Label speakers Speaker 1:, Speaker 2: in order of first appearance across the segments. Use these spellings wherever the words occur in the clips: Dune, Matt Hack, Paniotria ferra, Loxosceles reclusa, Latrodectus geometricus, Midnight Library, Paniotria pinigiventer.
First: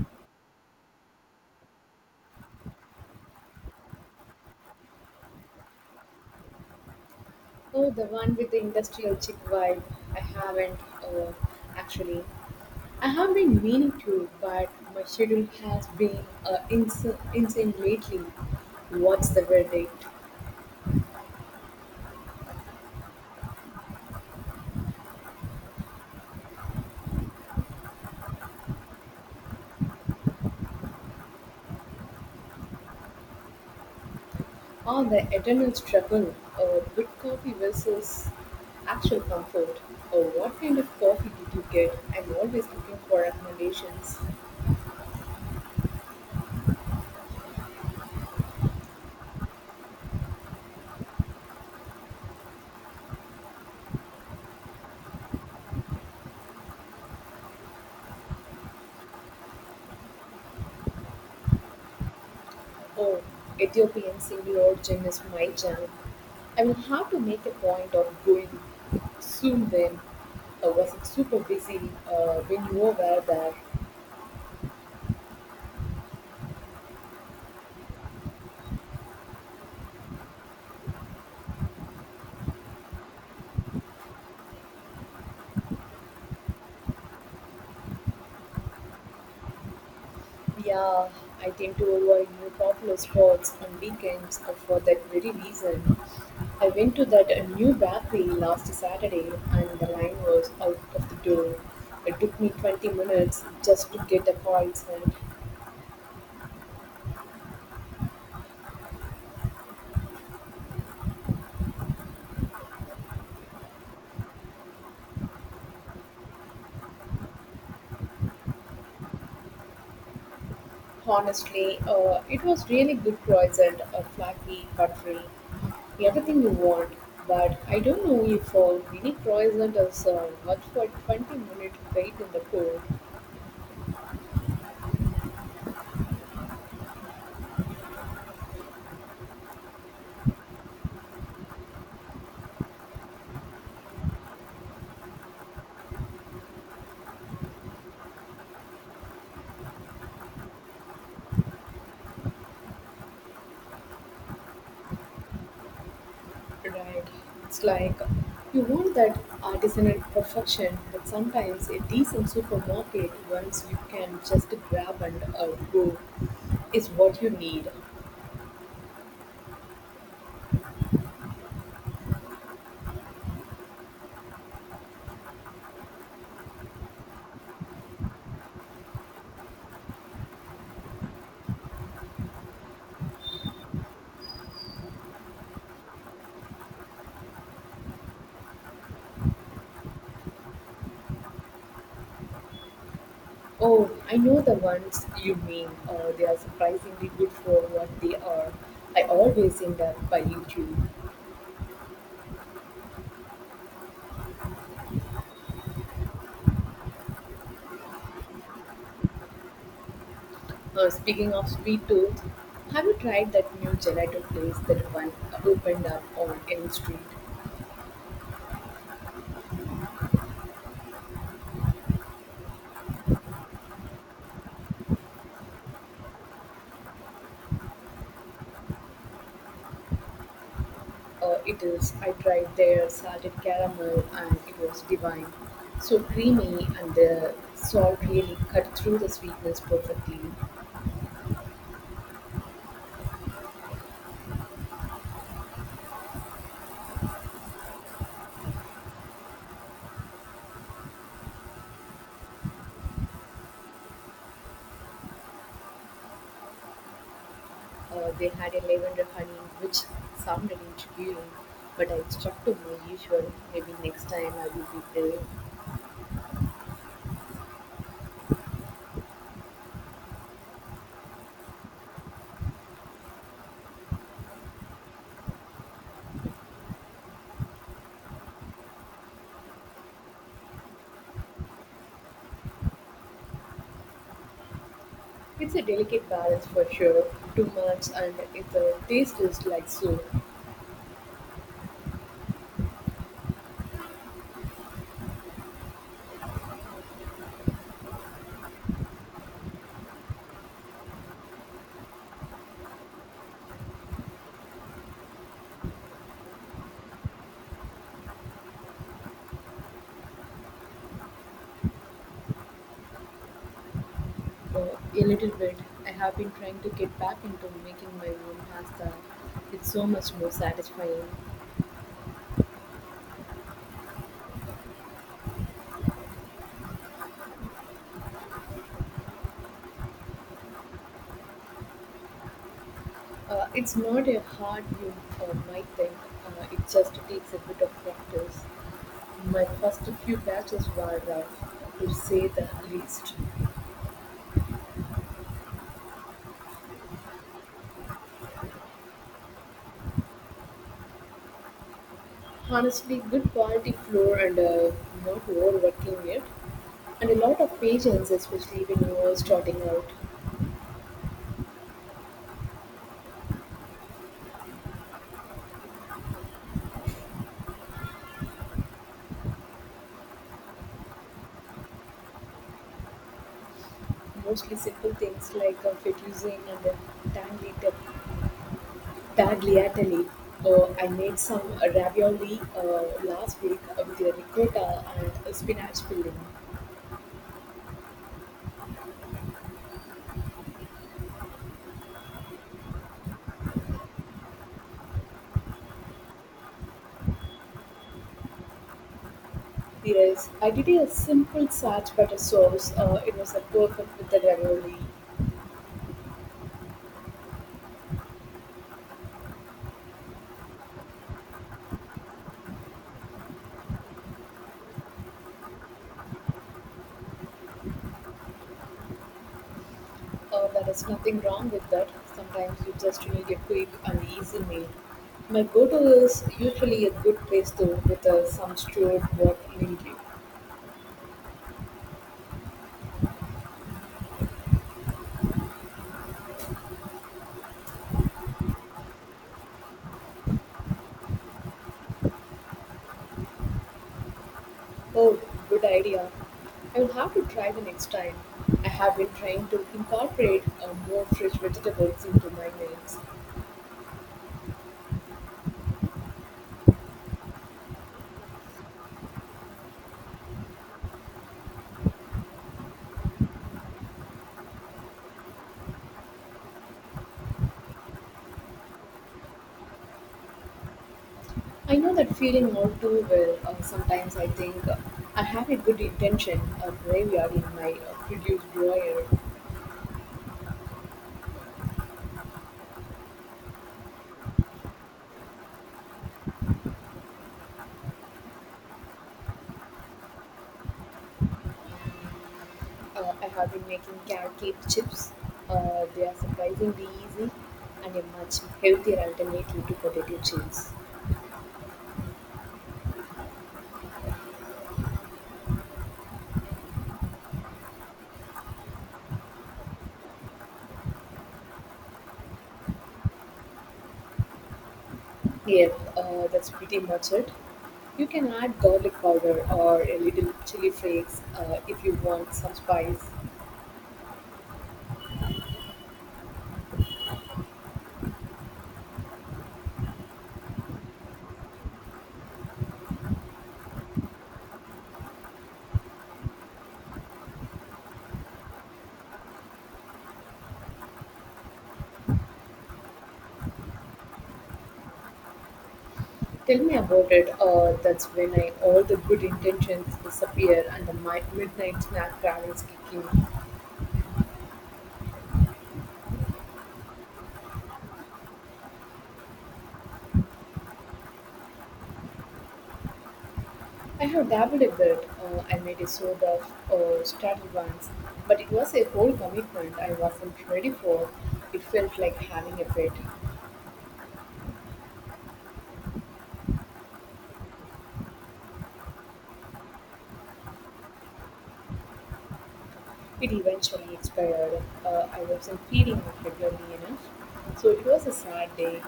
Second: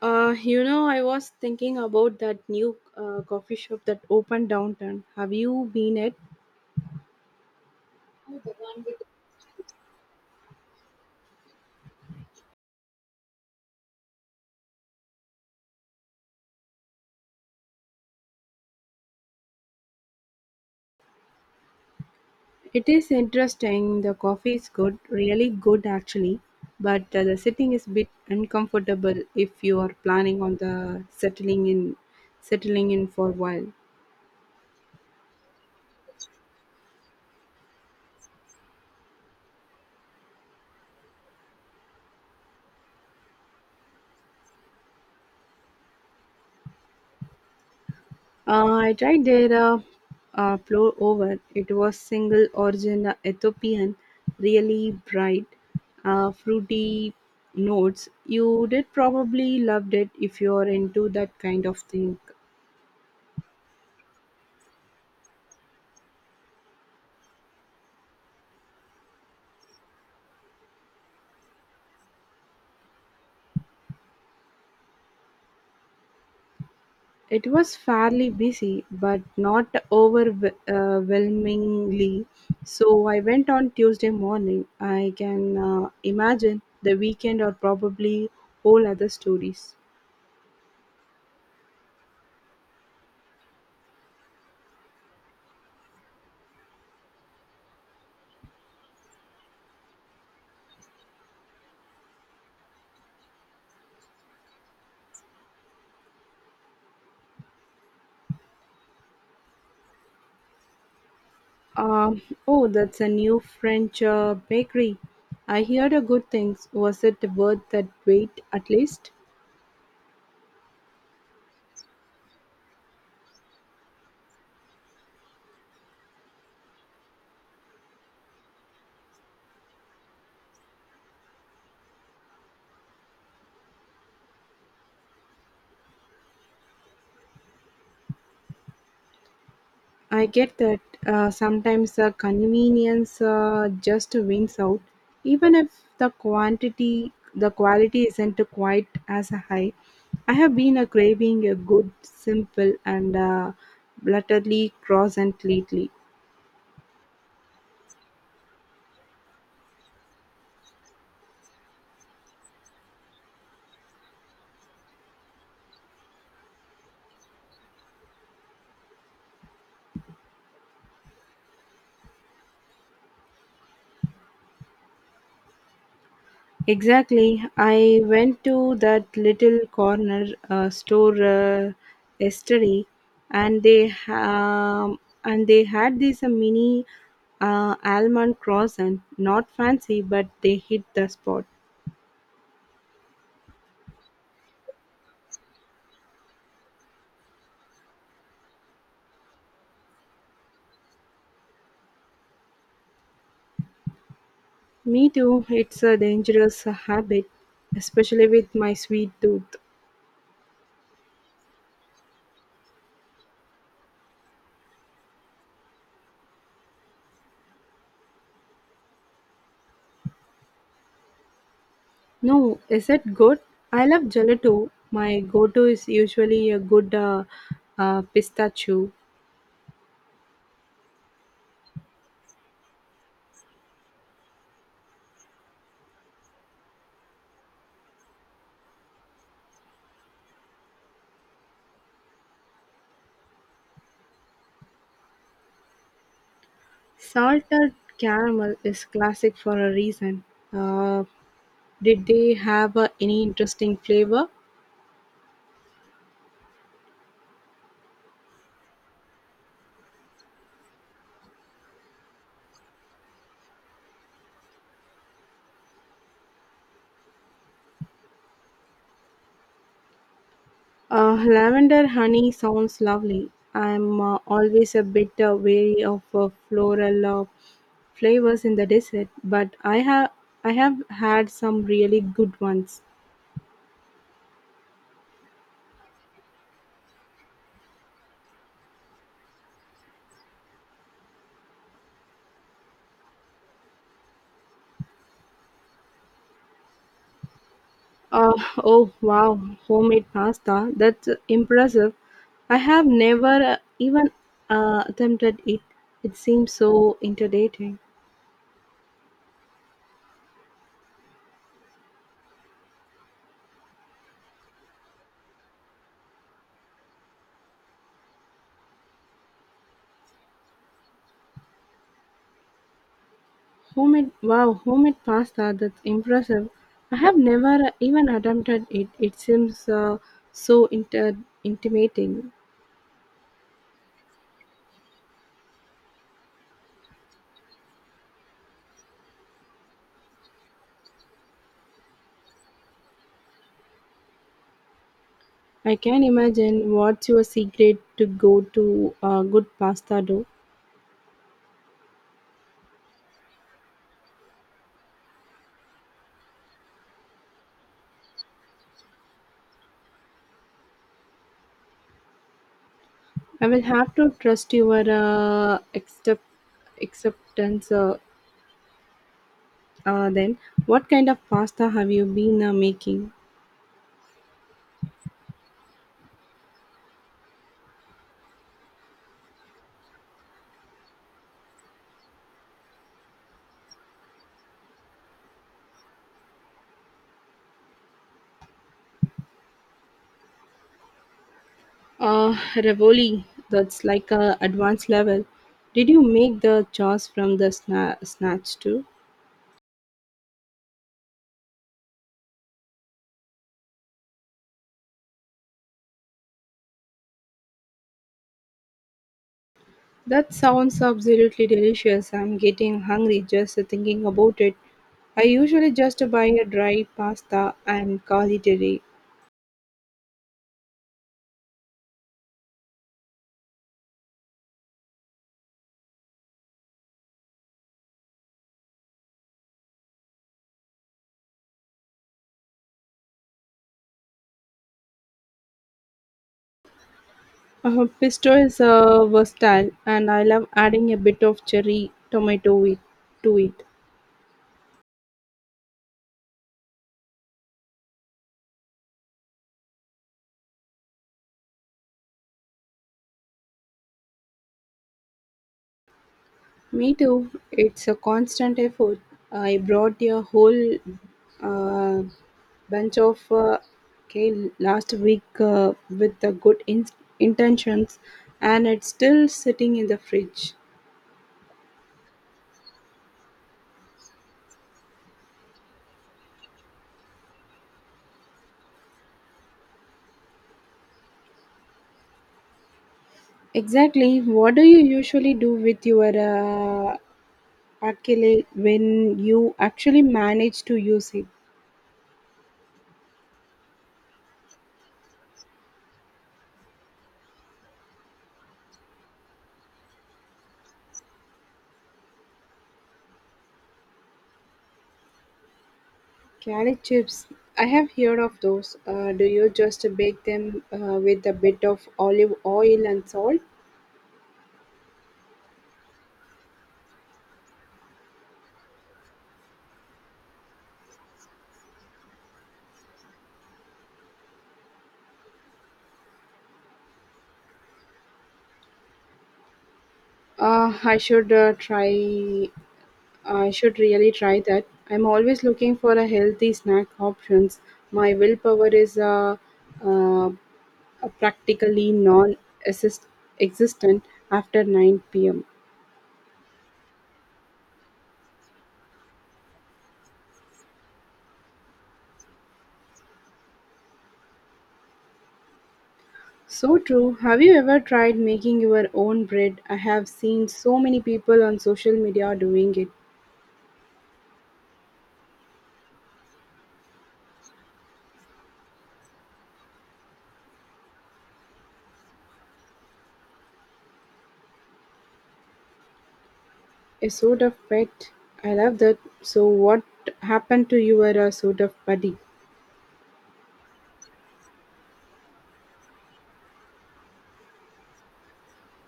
Speaker 1: I was thinking about that new coffee shop that opened downtown. Have you been it?
Speaker 2: Oh, the one with the industrial chick vibe. I haven't, uh, actually. I have been meaning to, but my schedule has been uh, ins- insane lately. What's the verdict?
Speaker 1: It is interesting. The coffee is good, really good actually, but the sitting is a bit uncomfortable if you are planning on the settling in for a while.
Speaker 2: On the eternal struggle of good coffee versus actual comfort. Or what kind of coffee did you get? I'm always looking for recommendations.
Speaker 1: I tried their floor over. It was single origin Ethiopian, really bright, fruity notes. You did probably loved it if you're into that kind of thing.
Speaker 2: Oh, Ethiopian single origin is my jam. I will have to make a point of going soon then. I was super busy when you were there?
Speaker 1: It was fairly busy, but not overwhelmingly. So I went on Tuesday morning. I can imagine the weekend or probably whole other stories.
Speaker 2: Yeah, I tend to avoid new popular spots on weekends, for that very reason. I went to that new bakery last Saturday and the line was out of the door. It took me 20 minutes just to get a croissant.
Speaker 1: Um, oh, that's a new French bakery. I heard a good things. Was it worth that wait at least?
Speaker 2: Honestly, it was really good croissant, flaky, buttery, everything you want, but I don't know if a mini croissant is worth for 20-minute wait in the cold,
Speaker 1: I get that sometimes convenience just wins out, even if the quality isn't quite as high. I have been craving a good, simple, and blatantly croissant lately.
Speaker 2: right? It's like you want that artisanal perfection, but sometimes a decent supermarket once you can just grab and go is what you need.
Speaker 1: Exactly. I went to that little corner store yesterday, and they um, and they had this mini almond croissant. Not fancy, but they hit the spot.
Speaker 2: Oh, I know the ones you mean. They are surprisingly good for what they are. I always end up buying two.
Speaker 1: Me too. It's a dangerous habit, especially with my sweet tooth.
Speaker 2: Speaking of sweet tooth, have you tried that new gelato place that one opened up on Elm Street?
Speaker 1: No, is it good? I love gelato. My go-to is usually a good pistachio.
Speaker 2: It is. I tried their salted caramel and it was divine. So creamy and the salt really cut through the sweetness perfectly.
Speaker 1: Salted caramel is classic for a reason. Uh, did they have any interesting flavor?
Speaker 2: They had a lavender honey which sounded intriguing, but I stuck to my usual. Maybe next time I will be brave.
Speaker 1: Lavender honey sounds lovely. I'm always a bit wary of floral flavors in the dessert, but I have had some really good ones.
Speaker 2: It's a delicate balance for sure. Too much and if the taste is like so.
Speaker 1: Oh wow, homemade pasta! That's impressive. I have never even attempted it. It seems so intimidating.
Speaker 2: Oh, a little bit. I have been trying to get back into making my own pasta. It's so much more satisfying.
Speaker 1: Homemade wow, homemade pasta, that's impressive. I have never even attempted it. It seems so intimidating.
Speaker 2: It's not a hard you might think. It just takes a bit of practice. My first few batches were rough, to say the least.
Speaker 1: I can imagine what's your secret to go to good pasta dough.
Speaker 2: Honestly, good quality flour and, not overworking it, and a lot of patience, especially when you are starting out.
Speaker 1: I will have to trust your acceptance then. What kind of pasta have you been making?
Speaker 2: Mostly simple things like fettuccine and tangy tagliatelle. I made some ravioli last week with ricotta and spinach filling.
Speaker 1: Revoli, that's like a advanced level. Did you make the chores from the snatch too?
Speaker 2: Yes, I did a simple sarch butter sauce. It was a perfect with the ravioli.
Speaker 1: That sounds absolutely delicious. I'm getting hungry just thinking about it. I usually just buy a dry pasta and call it a day.
Speaker 2: There is nothing wrong with that. Sometimes you just need a quick and easy meal. My go-to is usually a good place though with some stewed pork lately.
Speaker 1: Pesto is versatile, and I love adding a bit of to it.
Speaker 2: Oh, good idea. I'll have to try the next time. I have been trying to incorporate more fresh vegetables into my meals.
Speaker 1: Me too. It's a constant effort. I brought a whole uh, bunch of kale last week with the good intentions, and it's still sitting in the fridge.
Speaker 2: I know that feeling all too well. Sometimes I think I have a good intention, a graveyard in my produce drawer.
Speaker 1: Exactly. What do you usually do with your Akele when you actually manage to use it?
Speaker 2: I have been making carrot cake chips. They are surprisingly easy and a much healthier alternative to potato chips.
Speaker 1: Carrot chips. I have heard of those. Do you just bake them with a bit of olive oil and salt?
Speaker 2: Yep, that's pretty much it. You can add garlic powder or a little chili flakes if you want some spice.
Speaker 1: Uh, I should uh, try. I should really try that. I'm always looking for a healthy snack options. My willpower is uh, practically non-existent after 9 p.m.
Speaker 2: Tell me about it. That's when I, all the good intentions disappear and the midnight snack cravings kick in.
Speaker 1: So true. Have you ever tried making your own bread? I have seen so many people on social media doing it.
Speaker 2: I have dabbled a bit. I made a sort of starter once, but it was a whole commitment I wasn't ready for. It felt like having a pet.
Speaker 1: A sort of pet. I love that. So what happened to your sort of buddy?
Speaker 2: It eventually expired. I wasn't feeding it regularly enough, so it was a sad day.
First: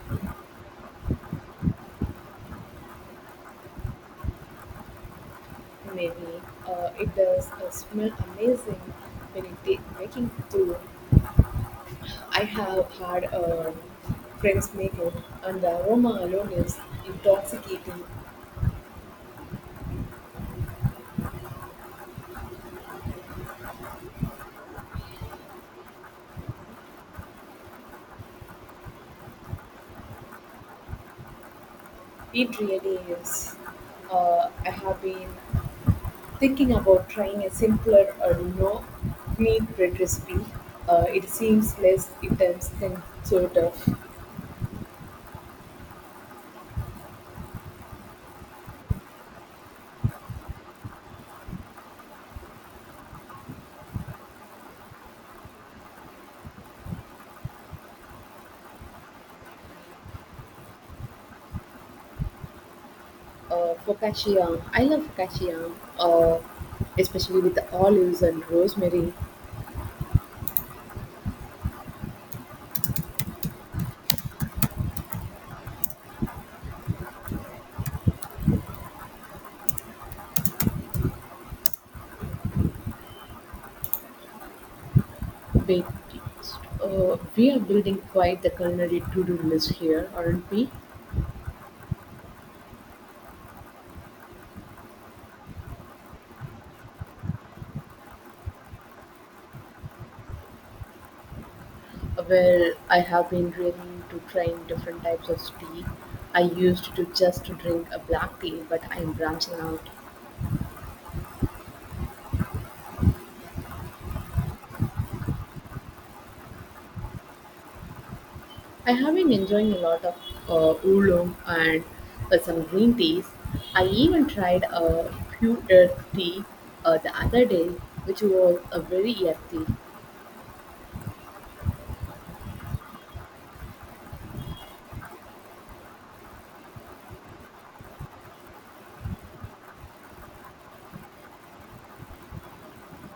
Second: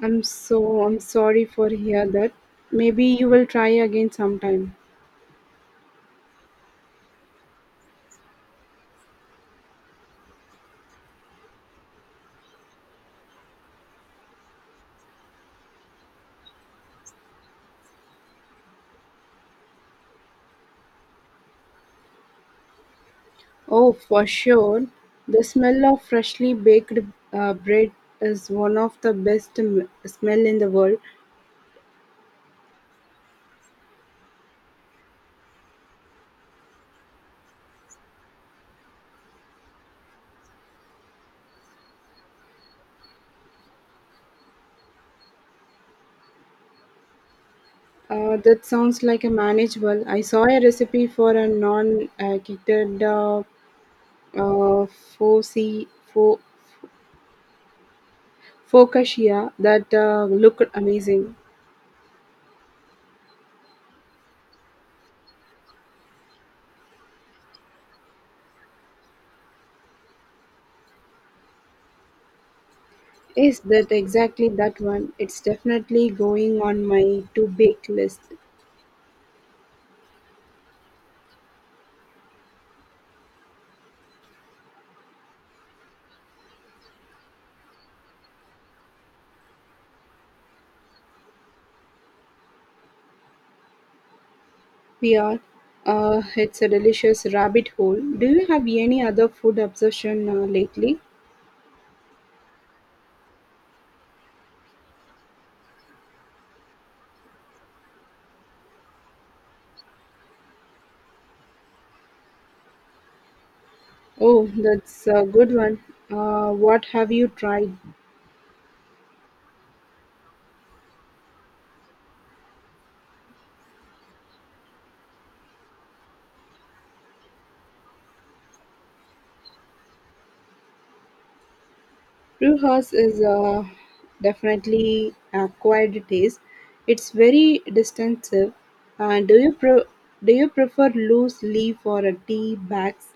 Speaker 1: I'm sorry for hear that. Maybe you will try again sometime.
Speaker 2: Maybe it does smell amazing when it did making too. I have had friends make it, and the aroma alone is intoxicating.
Speaker 1: Oh, for sure. The smell of freshly baked bread is one of the best smell in the world.
Speaker 2: It really is. I have been thinking about trying a simpler or no meat bread recipe. It seems less intense than sort of.
Speaker 1: That sounds like a manageable. I saw a recipe for a non kitted uh, foci- fo- focaccia that looked amazing.
Speaker 2: Focaccia. I love focaccia, uh, especially with the olives and rosemary.
Speaker 1: Is that exactly that one? It's definitely going on my to bake list.
Speaker 2: But we are building quite the culinary to-do list here, aren't we?
Speaker 1: We are. It's a delicious rabbit hole. Do you have any other food obsession lately?
Speaker 2: Well, I have been really to trying different types of tea. I used to just drink a black tea, but I'm branching out.
Speaker 1: Oh, that's a good one. What have you tried?
Speaker 2: I have been enjoying a lot of oolong and some green teas. I even tried a pure earth tea the other day, which was a very earthy.
Speaker 1: Brewhouse is a definitely acquired taste. It's very distinctive. Uh, do you pre- do you prefer loose leaf or a tea bags?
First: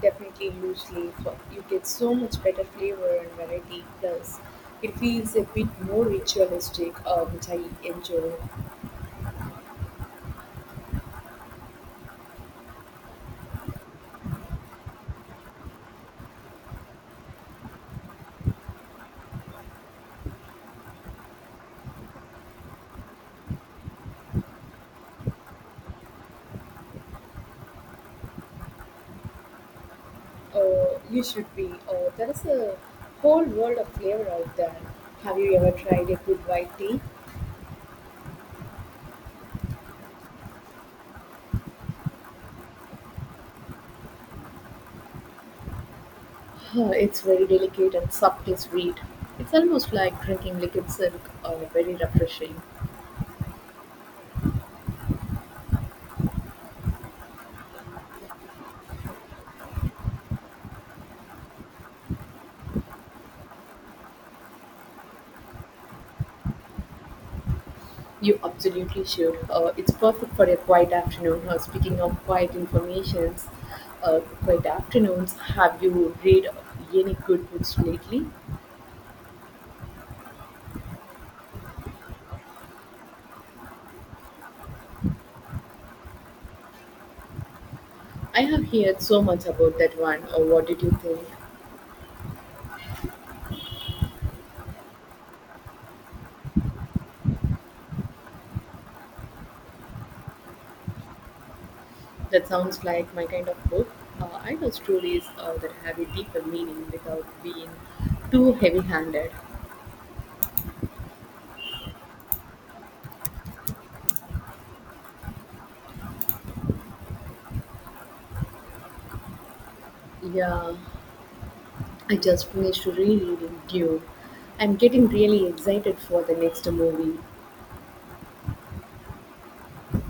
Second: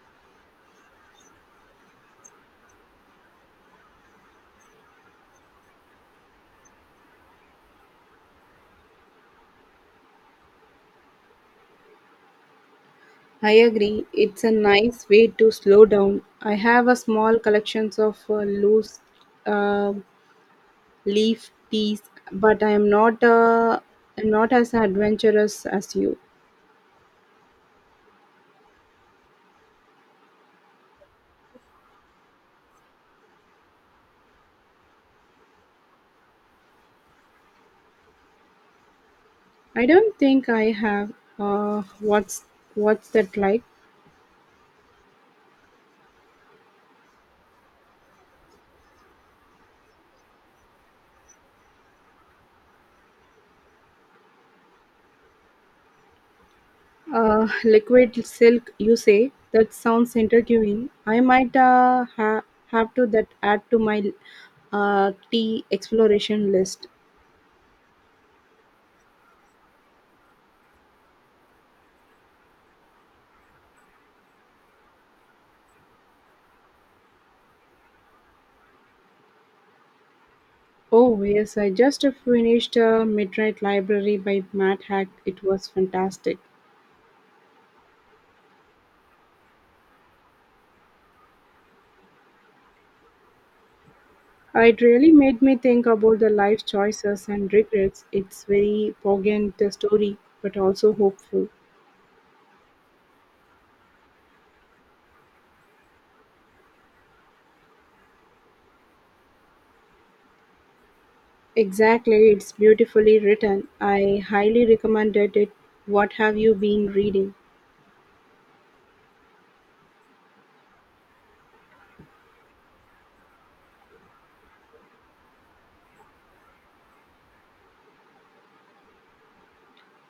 Speaker 2: Definitely loose leaf. You get so much better flavor and variety. Plus, it feels a bit more ritualistic, which I enjoy.
Speaker 1: I agree. It's a nice way to slow down. I have a small collections of loose uh, leaf teas, but I'm not as adventurous as you.
Speaker 2: You should be. There is a whole world of flavor out there. Have you ever tried a good white tea?
Speaker 1: I don't think I have. Uh, what's what's that like?
Speaker 2: It's very delicate and subtly sweet. It's almost like drinking liquid silk, very refreshing.
Speaker 1: Liquid silk, you say? That sounds intriguing. I might have to that add to my tea exploration list.
Speaker 2: You absolutely should. It's perfect for a quiet afternoon. Speaking of quiet afternoons, have you read any good books lately?
Speaker 1: Oh yes, I just finished Midnight Library by Matt Hack. It was fantastic.
Speaker 2: I have heard so much about that one. What did you think?
Speaker 1: It really made me think about the life choices and regrets. It's very poignant the story, but also hopeful.
Speaker 2: That sounds like my kind of book. I know stories that have a deeper meaning without being too heavy handed.
Speaker 1: Exactly, it's beautifully written. I highly recommended it. What have you been reading?
Speaker 2: Yeah, I just finished rereading Dune. I'm getting really excited for the next movie.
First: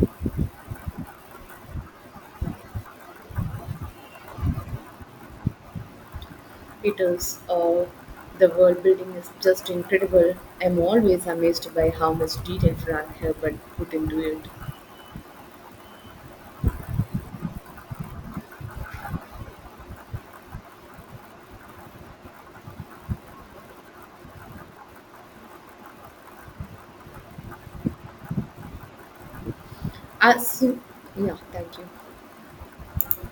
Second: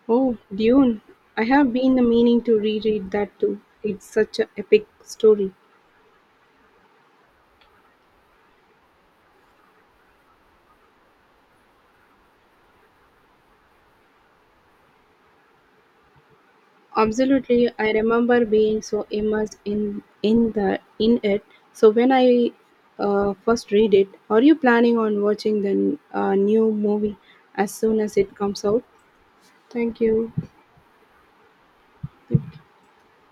Speaker 1: Oh, Dune. I have been meaning to reread that too. It's such an epic story.
Speaker 2: It is, the world building is just incredible. I'm always amazed by how much detail Frank Herbert put into it.
Speaker 1: Absolutely. I remember being so immersed in it. So when I first read it, are you planning on watching the new movie as soon as it comes out? Thank you.
Speaker 2: Uh, so, yeah, thank you.
Speaker 1: Thank you.